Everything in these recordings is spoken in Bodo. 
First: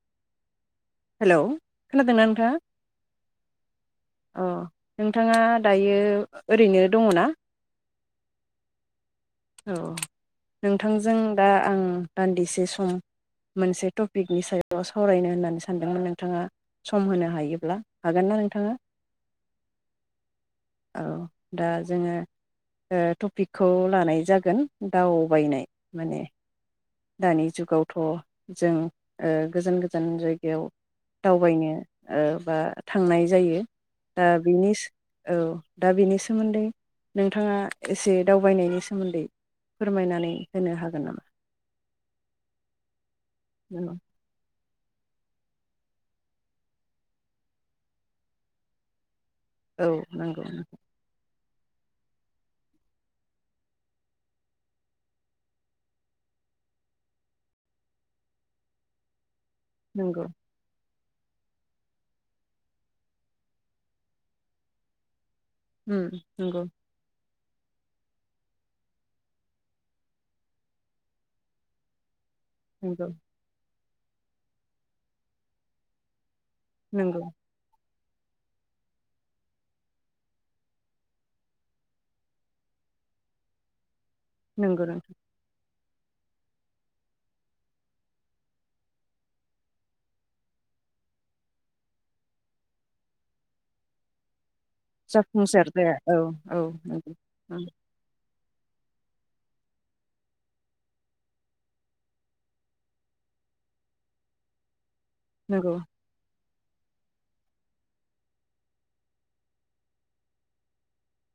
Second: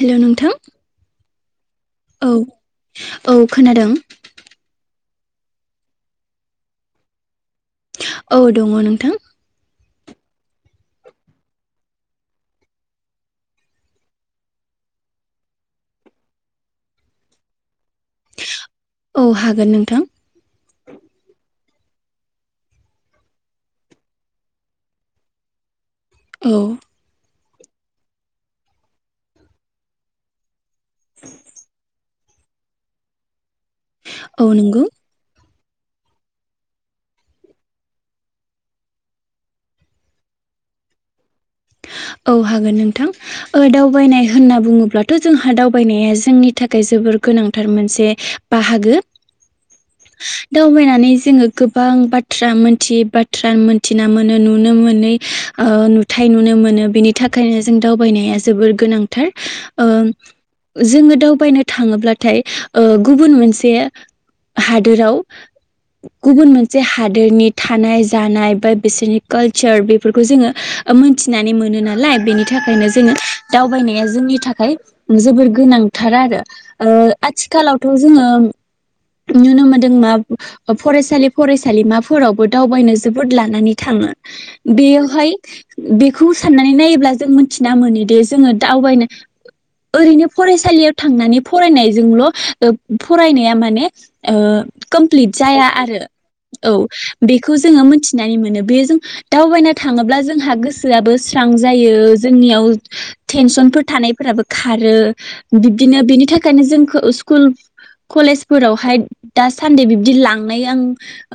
हेलौ' नोंथां हेलौ खोनादोंना औ नोंथाङा औ खोनादों अ नोंथाङा दायो ओरैनो दङ ना? औ दङ नोंथां। औ नोंथांजों दा आं दान्दिसे सम मोनसे टपिकनि सायाव सावरायनो होननानै सानदोंमोन नोंथाङा सम होनो हायोब्ला हागोन ना नोंथाङा? औ हागोन नोंथां औ। दा जोङो ओ टपिकखौ लानाय जागोन दाव बायनाय माने औ दानि जुगावथ' जों ओ गोजान गोजान जायगायाव दावबायनो ओ बा थांनाय जायो दा औ बिनिस नंगौ औ दा बिनि सोमोन्दै नोंथाङा एसे दावबायनायनि सोमोन्दै फोरमायनानै होनो हागोन नामा? औ हागोन नोंथां। ओ नों दावबायनाय होनना बुङो ब्लाथ' जोंहा दावबायनाया जोंनि थाखाय जोबोर गोनांथार मोनसे बाहागो औ नंगौ। दावबायनानै जोङो गोबां बाथ्रा मोनथियै बाथ्रा मोनथिना मोनो नुनो मोनै ओ नु थाय नुनो मोनो बिनि थाखायनो जों दावबायनाया जोबोर गोनांथार ओं नंगौ जोङो दावबायनो थाङोब्लाथाय ओ गुबुन मोनसे हादोराव उम गुबुन नंगौ मोनसे हादोरनि थानाय जानाय बा बिसोरनि कालचार बेफोरखौ जोङो मोनथिनानै मोनो नालाय बेनि थाखायनो नंगौ जोङो दावबायनाय जोंनि थाखाय जोबोर गोनांथार आरो ओ नंगौ आथिखालाव थ' जोङो नुनो मोनदों मा फरायसालि फरायसालिमाफोरावबो दावबायनो जोबोद लानानै थाङो। नंगौ नोंथां बेयोहाय बेखौ साननानै नायोब्ला जों मिथिना मोनोदि जोङो दावबायनो ओरैनो फरायसालियाव थांनानै फरायनायजोंल' ओ फरायनाया माने ओ कमप्लिट जाया जाफुंसार आरो औ औ नंगौ बेखौ उम जोङो मिथिनानै मोन बे जों दावबायना थाङोब्ला जों जोंहा गोसोआबो स्रां जायो जोंनियाव टेनसनफोर थानायफोराबो खारो नंगौ बिदिनो बिनि थाखाय खायनो जोंखौ स्कुल कलेजफोरावहाय दा सान्दि बिब्दि लांनाय आं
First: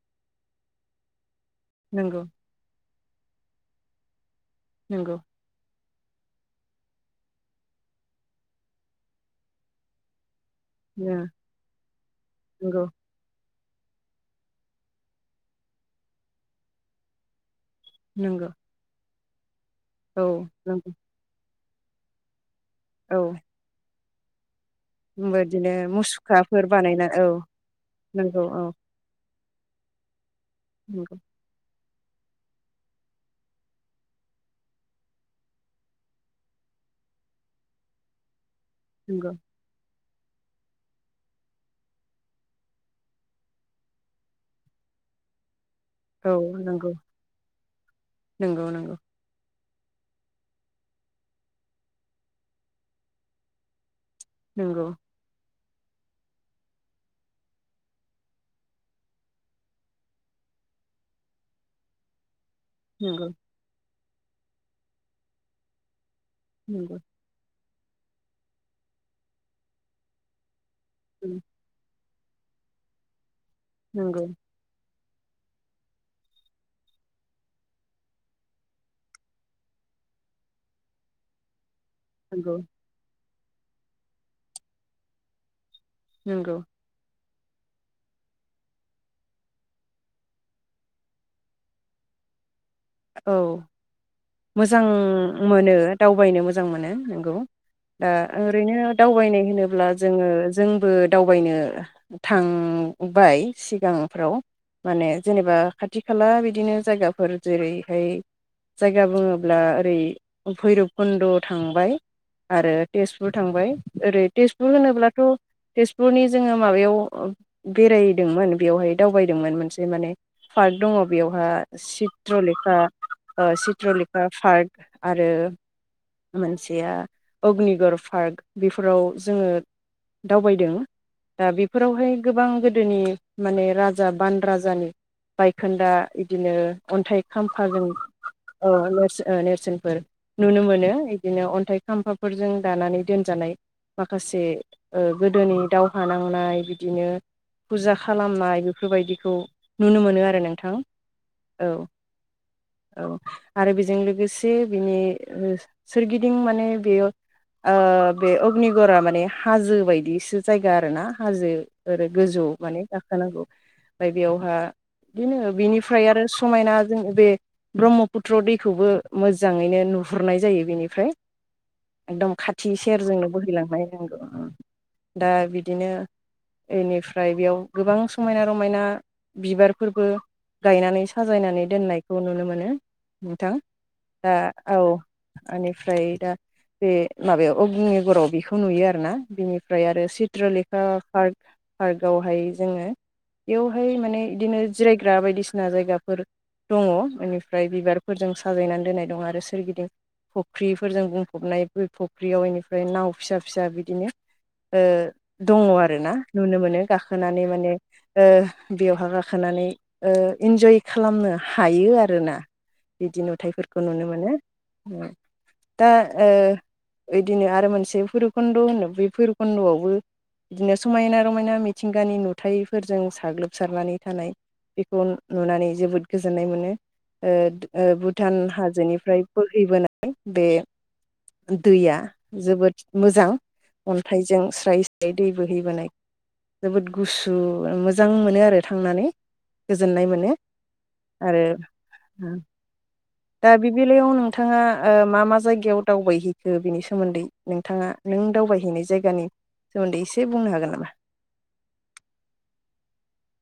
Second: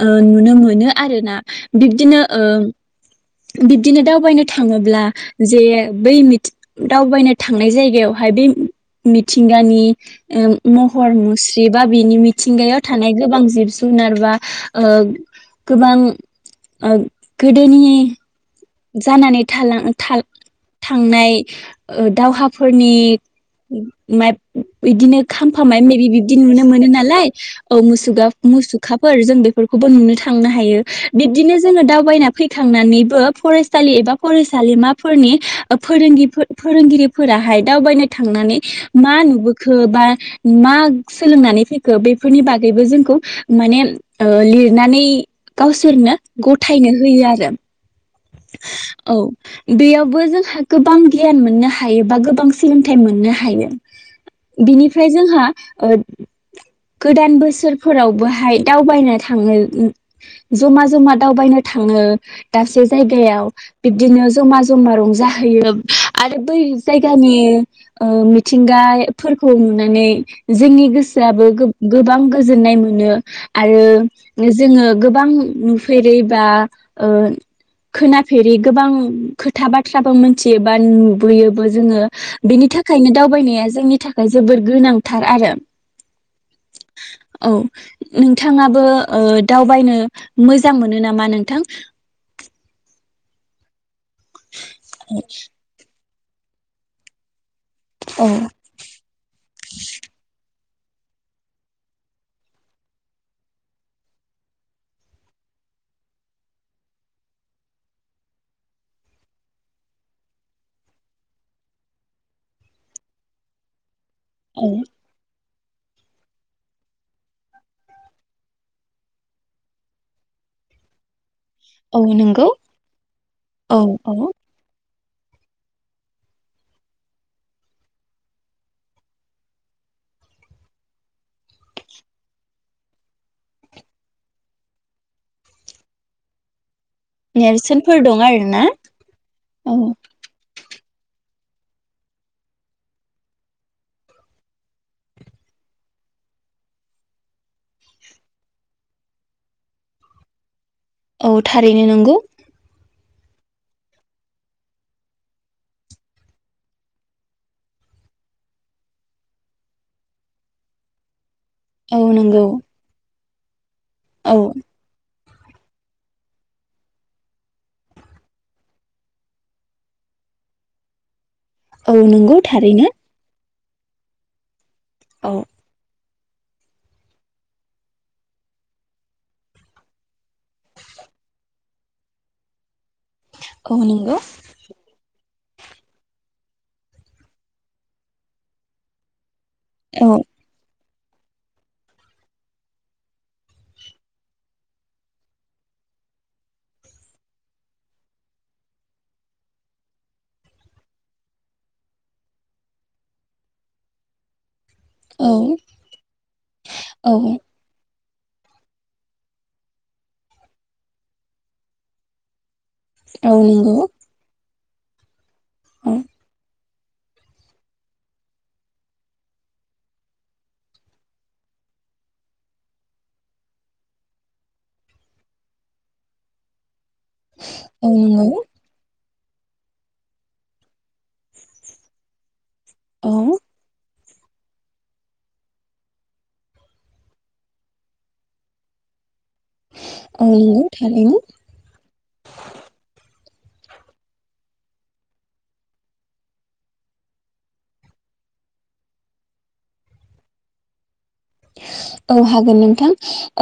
ओ नुनो मोनो आरो ना बिब्दिनो नंगौ ओ बिब दिनो दावबायनो थाङोब्ला नंगौ जे बै मिथ दावबायनो थांनाय जायगायावहाय बे मिथिंगानि ओ महर ओ मुस्रि बा बिनि मिथिंगायाव नंगौ थानाय गोबां जिब जुनार बा ओ गोबां ओ गोदोनि नंगौ जानानै थालां थाल औ नंगौ थांनाय ओ दावहा फोरनि औ नेत बिदिनो खामफा बेबायदिनो माय मेबि बिब्दि नुनो मुसुखाफोर मोनो बानायना नालाय औ नंगौ औ मुसुगा-मुसुखाफोर जों बे फोरखौबो नुनो था थांनो हायो नंगौ बिब्दिनो जोङो दावबायना फैखांनानैबो फरायसालि एबा फरायसालिमाफोरनि ओ फोरोंगि-फो फोरोंगिरिफोराहाय दावबायनो थांनानै मा नंगौ नुबोखो बा मा सोलोंनानै फैखो बेफोरनि बागैबो जोंखौ माने लिरनानै गावसोरनो औ गथायनो होयो आरो नंगौ नंगौ औ बेयावबो जोंहा गोबां गियान मोननो हायो बा गोबां सोलोंथाइ मोननो हायो नंगौ बिनिफ्राय जोंहा ओ गोदान बोसोरफोरावबोहाय दावबायनो थाङो ओ जमा-जमा दावबायनो थाङो दाबसे नंगौ जायगायाव बिदिनो जमा जमा रंजाहैयो आरो बै नंगौ नंगौ जायगानि ओ मिथिंगाफोरखौ नुनानै जोंनि गोसोआबो गोब-गोबां गोजोननाय मोनो आरो नंगौ जोङो गोब बां नुफेरै बा ओ खोनाफेरै गोबां खोथा बाथ्राबो मोनथियो बा नुबुयोबो जोङो नंगौ बेनि थाखायनो दावबायनो जोंनि थाखाय जोबोर गोनांथार आरो। नंगौ। औ नोंथाङाबो ओ दावबायनो मोजां मोनो नामा नोंथां? औ। मोजां मोनो। दावबायनो मोजां मोनो नंगौ। ओ औ ओरैनो दावबायनाय होनोब्ला जोङो जोंबो दावबायनो थांबाय सिगांफ्राव माने जेनेबा खाथि खाला बिदिनो जायगाफोर जेरै ओमफ्राय जायगा बुङोब्ला ओरै भैरब कुन्द' थांबाय आरो तेजपुर थांबाय ओरै तेजपुर औ होनोब्लाथ' तेजपुरनि जोङो माबायाव बेरायदोंमोन बेवहाय दावबायदोंमोन मोनसे माने पार्क दङ बेवहा औ नंगौ चित्रले खा ओ औ चित्रलेखा औ पार्क आरो मोनसेया अग्निगर पार्क बेफोराव जोङो दावबायदों दा बेफोरावहाय गोबां गोदोनि माने राजा बान राजानि बायखोन्दा बिदिनो खाम्फागों नेरसोनफोर दं आरोना औ औ नेरसो-नेरसोनफोर नुनो मोनो। बिदिनो अन्थाइ खाम्फाफोरजों दानानै दोनजानाय माखासे गोदोनि दावहा नांनाय बिदिनो फुजा खालामनाय बेफोरबायदिखौ नुनो मोनो आरो नोंथां। औ थारैनो नंगौ। औ आरो बेजों लोगोसे बिनि सोरगिदिं माने बेयो ओ बे अग्निगरा माने हाजो बायदिसो जायगा आरोना। हाजो औ ओरै गोजौ नंगौ माने गाखोनांगौ। ओमफ्राय औ बेयावहा बिदिनो बिनिफ्राय आरो समायना जोङो बे ब्रह्मपुत्र दैखौबो मोजाङैनो नुहुरनाय जायो बेनिफ्राय औ एकदम नंगौ खाथि थारैनो सेरजोंनो बोहैलांङो [unintelligible] दा औ बिदिनो बेनिफ्राय बेयाव गोबां समायना रमायना बिबारफोरबो गायनानै साजायनानै दोननायखौ नुनो मोनो। नोंथां औ नंगौ दा औ बेनिफ्राय दा बे माबायाव अगनिगराव बेखौ नुयो आरोना बिनि फ्राय आरो औ चित्रलेखा पार्क पार्कआवहाय जोङो बेयावहाय माने बिदिनो जिरायग्रा बायदिसिना जायगाफोर दङ बेनिफ्राय बिबारफोरजों साजायनानै दोननाय दङ आरो सोरगिदिं फुख्रिफोरजों बुंफबनाय फख्रियाव बेनिफ्राय नाव फिसा फिसा बिदिनो ओ औ दङ आरोना नुनो मोनो औ गाखोनानै माने- ओ बेवहाय गाखोनानै इन्जय खालामनो हायो आरोना। बिदि औ नंगौ नुथायफोरखौ नुनो मोनो। ओ। दा औ ओ। इदिनो आरो मोनसे भैरबकुन्द' होनो बे भैरबकुन्द'आवबो बिदिनो समायना रमायना मिथिंगानि नुथायफोरजों साग्लोबसारनानै थानाय बेखौ नुनानै। जोबोद गोजोननाय मोनो। ओद ओ औ नंगौ भुटान हाजोनिफ्राय। बोहैबोनाय बे। दैया जोबोद औ मोजां। अन्थाइजों स्रायै स्रायै दै बोहैबोनाय जोबोद गुसु मोजां मोनो आरो थांनानै। गोजोननाय औ मोनो। नंगौ थारैनो आरोे दा बे बेलायाव नोंथाङा ओ मा मा जायगायाव दावबायहैखो बिनि सोमोन्दै नोंथाङा नों दावबायहैनाय जायगानि सोमोन्दै एसे बुंनो हागोन नामा। औ हागोन नोंथां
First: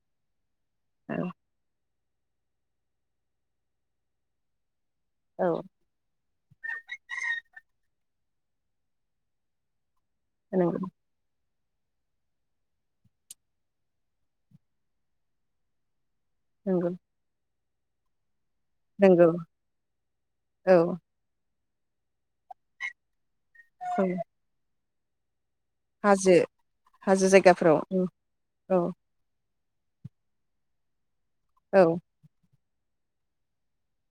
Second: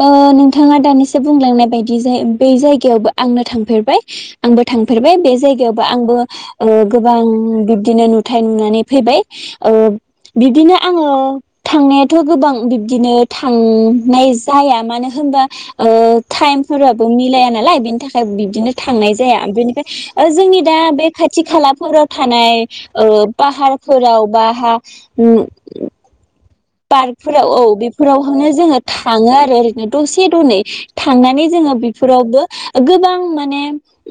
ओ नोंथ। बिथाङा दानिसो बुंलांनाय बायदि। बै जायबो जायगायावबो आंनो थांफेरबाय आंबो। थांफेरबाय बे औ जायगायावबो आंबो ओ गोबां बिब्दिनो न। गथाय नुनानै फैबाय ओ। बिदिनो नंगौ आङो। थांनायाथ' गोबां बि। बिदिनो थांनाय जाया मानो होनबा ओ। नंगौ टाइमफोराबो मिलाया नालाय। बिनि थाखाय बि। बिदिनो थांनाय नंगौ जाया बेनिफ्राय ओ जोंनि औ दा बे खाथि खाला। नखराव थानाय ओ। औ पाहारफोराव बा हा। उम। हाजो। हाजो पार्कफोराव औ जायगाफोराव बेफोरावहनो जोङो औ थाङो आरो। दसे द' नै था। थांनानै जोङो औ बेफोरावबो। गोबां माने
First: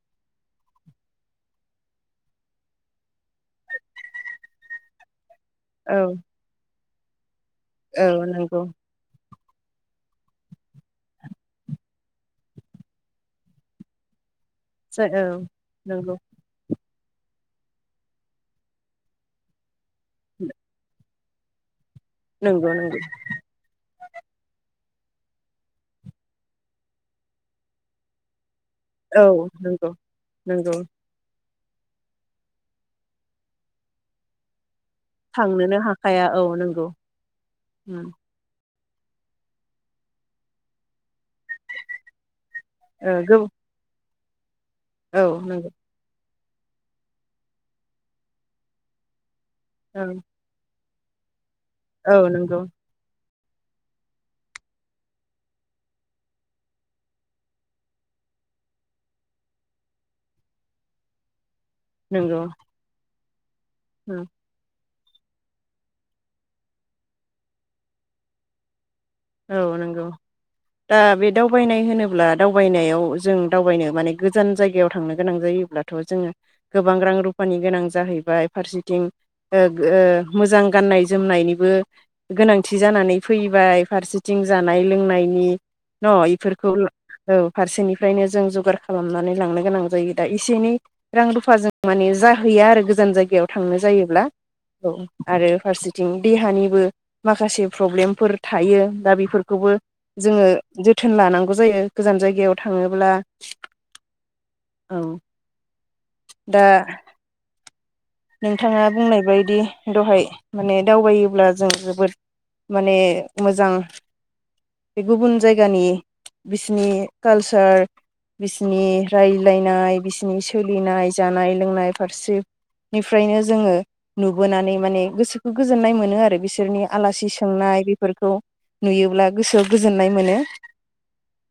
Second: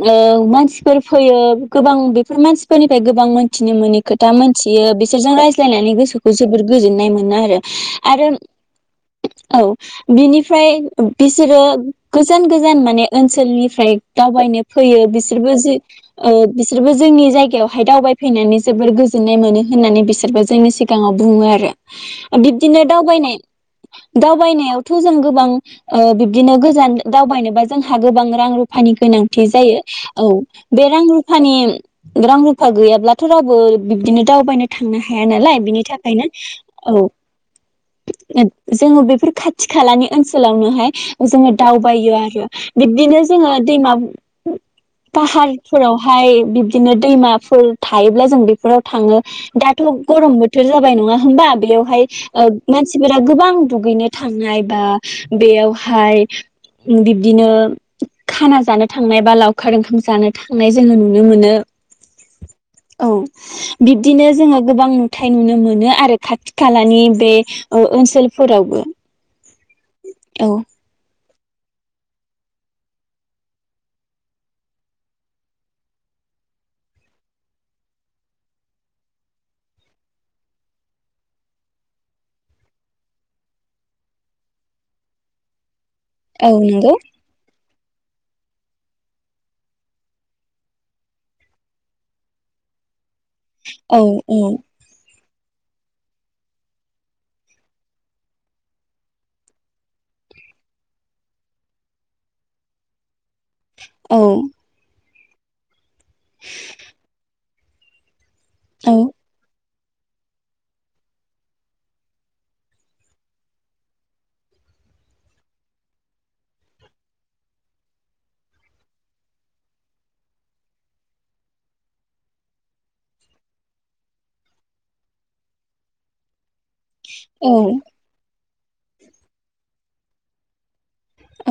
ओ मानसिफोर फैयो गोबां बेफोर मानसिफोरनिफ्राय गोबां मोनथिनो मोननि खोथा मोनथियो बिसोरजों राय। फायनानै गोसोखौ जोबोर। गोजोननाय मोनो आरो। औ आरो। नंगौ औ बिनिफ्राय बिसोरो गोजान गोजान माने ओनसोलनिफ्राय दावबायनो। फैयो औ बिसोरबो जि नंगौ ओ बिसोरबो। जोंनि जायगायावहाय दावबायफैनानै जोबोर गोजोननाय मोनो। होननानै बिसोरबो जोंनि सिगाङाव। बुङो आरो। नंगौ बिब्दिनो नंगौ दावबायनाय। दावबायनायावथ' जों गोबां ओ बिबदिनो गोजान दावबायनोबा जोंहा गोबां रां रुब रुफानि औ गोनांथि जायो नंगौ औ नंगौ बे रां रुफानि। रां रुफा गैयाब्लाथ' रावबो बिबदिनो दावबायनोथ। थांनो हाया नालाय बिनि थाखायनो औ। ओम। जोंङो बेफोर खाथि खालानि ओनसोलावनोहाय जोंङो दावबायो आरो ओ बिब्दिनो गो जोंङो दैमब औ नंगौ पाहारफोरावहाय बिब्दिनो दैमाफोर थायोब्ला जों बेफोराव थाङो। दाथ' औ गरम बोथोर जाब नङा होमबा बेयावहा औ ओब नंगौ मानसिफोरा गोबां दुगैनो थांनाय बा बेयावहाय बिब्दिनो खाना जानो थांनाय बा लावखार ओंखाम जानो थांनाय जोंङो नुनो मोनो। नोंगौ। बिबदिनो जोंङो गोबां नु थाय नुनो मोनो आरो खाथि खाला नि बे ओनसोलफोरावबो। औ नंगौ औ दा बेद दावबायनाय होनोब्ला दावबायनायाव जों दावबायनो माने गोजान जायगायाव थांनो गोनां जायोब्लाथ' जोंङो गोबां रां रुफानि गोनां जाहैबाय फारसेथिं ओ ओ मोजां गाननाय जोमनायनिबो गोनांथि जानानै फैबाय। फारसिथिं जानाय लोंनायनि न औ इफोरखौ ला नंगौ औ फारसेनिफ्रायनो जों जगार खालामनानै लांनो गोनां जायो दा इसे एनै रां रुफा जों माने जाहैया आरो गोजान जायग बिगायाव थांनो औ जायोब्ला औ औ। आरो फारसिथिं देहानिबो माखासे प्रब्लेमफोर थायो दा बिफोरखौबो जोंङो जोथोन लानांगौ जायो गोजान जायगायाव थाङोंब्ला। औ औ दा नोंथाङा औ बुंनाय बायदि दहाय माने दावबायोब्ला जों जोबोद माने मोजां बे गुबुन जायगानि बिसिनि कालसार बिसिनि रायलायनाय बिसिनि सोलिनाय जानाय लोंनाय फारसे निफ्रायनो जोङो नुबोनानै माने गोसोखौ गोजोननाय मोनो आरो बिसोरनि आलासि औ सोंनाय बेफोरखौ नुयोब्ला गोसोआव गोजोननाय मोनो।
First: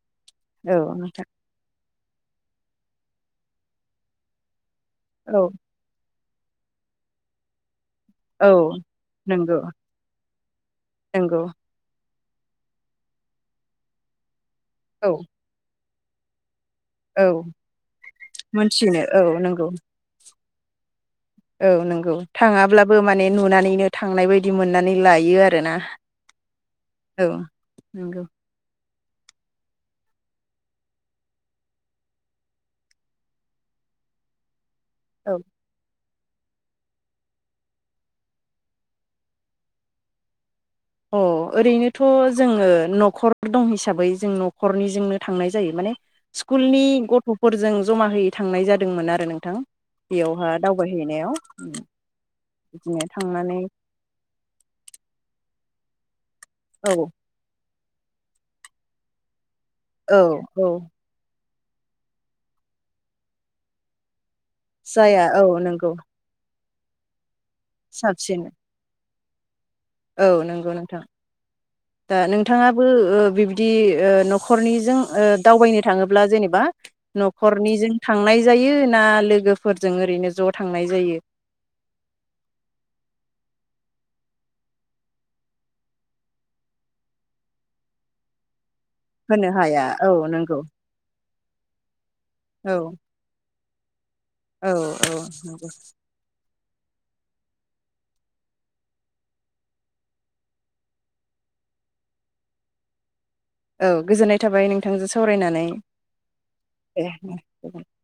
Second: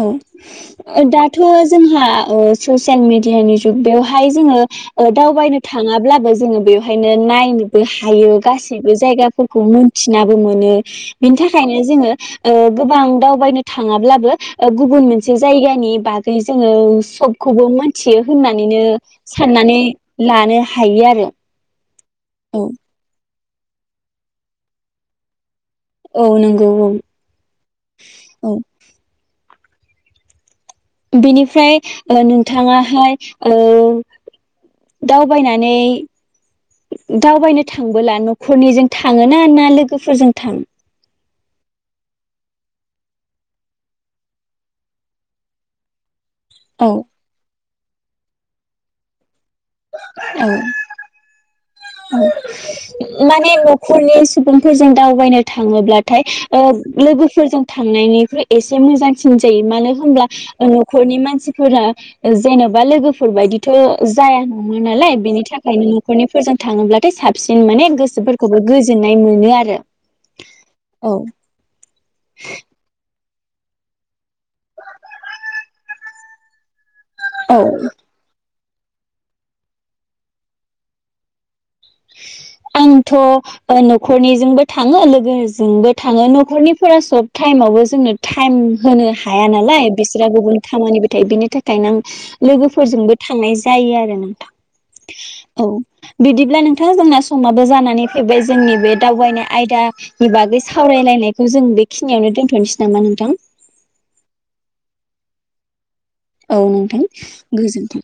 औ दाथ' जोंहा ओ ससियेल मिडियानि जु ग बेवहाय जोङो औ दावबायनो थाङाब्लाबो जोङो बेवहायनो नायनो हायो औ गासैबो नंगौ जायगाफोरखौ मोनथिनाबो मोनो बिनि नंगौ थाखायनो जोङो ओ गोबां दावबायनो थाङाब्लाबो गुबुन औ मोनसे जायगानि बागै जोङो औ सबखौबो मोनथियो होननानैनो मोनथिनो औ नंगौ साननानै लानो हायो आरो औ नंगौ नों औ थाङाब्लाबो माने नुनानैनो थांनाय बायदि मोननानै लायो आरोना औ नंगौ औ नंगौ औ बेनिफ्राय नोंथाङाहाय ओ औ दावबायनानै दावबायनो थांबोला न'खरनिजों थाङोना ना लोगोफोरजों थां अ ओरैनोथ' जोङो न'खर दं हिसाबै जों न'खरनिजोंनो थांनाय जायो माने स्कुलनि औ गथ'फोरजों जमा होयै थांनाय जादोंमोन आरो नों थां औ बेयावहा दावबायहैनायाव बिदिनो माने थांनानै न'खरनि सुबुंफोरजों दावबायनो थाङोब्लाथाय ओ औ लोगोफोरजों थांनायनिख्रुइ एसे मोजांसिन मानो औ होनब्ला औ नखरनि मानसि फोरा जेन'बा लोगोफोर बायदिथ' जाया नङा नालाय जाया बेनि औ थाखायनो नंगौ न'खरनिफोरजों थाङोब्लाथाय साब सिन माने साबसिन गोसोफोरखौबो गोजोन नायेन मोनो आरो औ नंगौ नोंथां औ दा नोंथाङाबो ओब बिबदि ओ न'खरनिजों ओ दावबायनो थाङोब्ला जेनेबा औ न'खरनिजों थांनाय जायो ना लोगोफोरजों ओरैनो ज' थांनाय जायो। आंथ' ओ न'खरनिजोंबो थाङो लोगोजोंबो थाङो न'खरनिफोरा सब टाइमावबो जोंनो टाइम होनो हाया नालाय बिसोरा गुबुन खामानिबो थायो बिनि थाखायनो आं औ लोगोफोरजोंबो थांनाय जा जायो आरो ना औ औ नंगौ औ बिदिब्ला नों नोंथां जोंना समाबो जानानै फैबाय जोंनि बे दावबायनाय आयदा नि बागै सावरायलायनायखौ जों बेखिनियावनो दोनथ'नोसै नामा नोंथां? औ गोजोननाय थाबाय नोंथांजों सावरायनानै। औ नोंथां दे गोजोन्थों।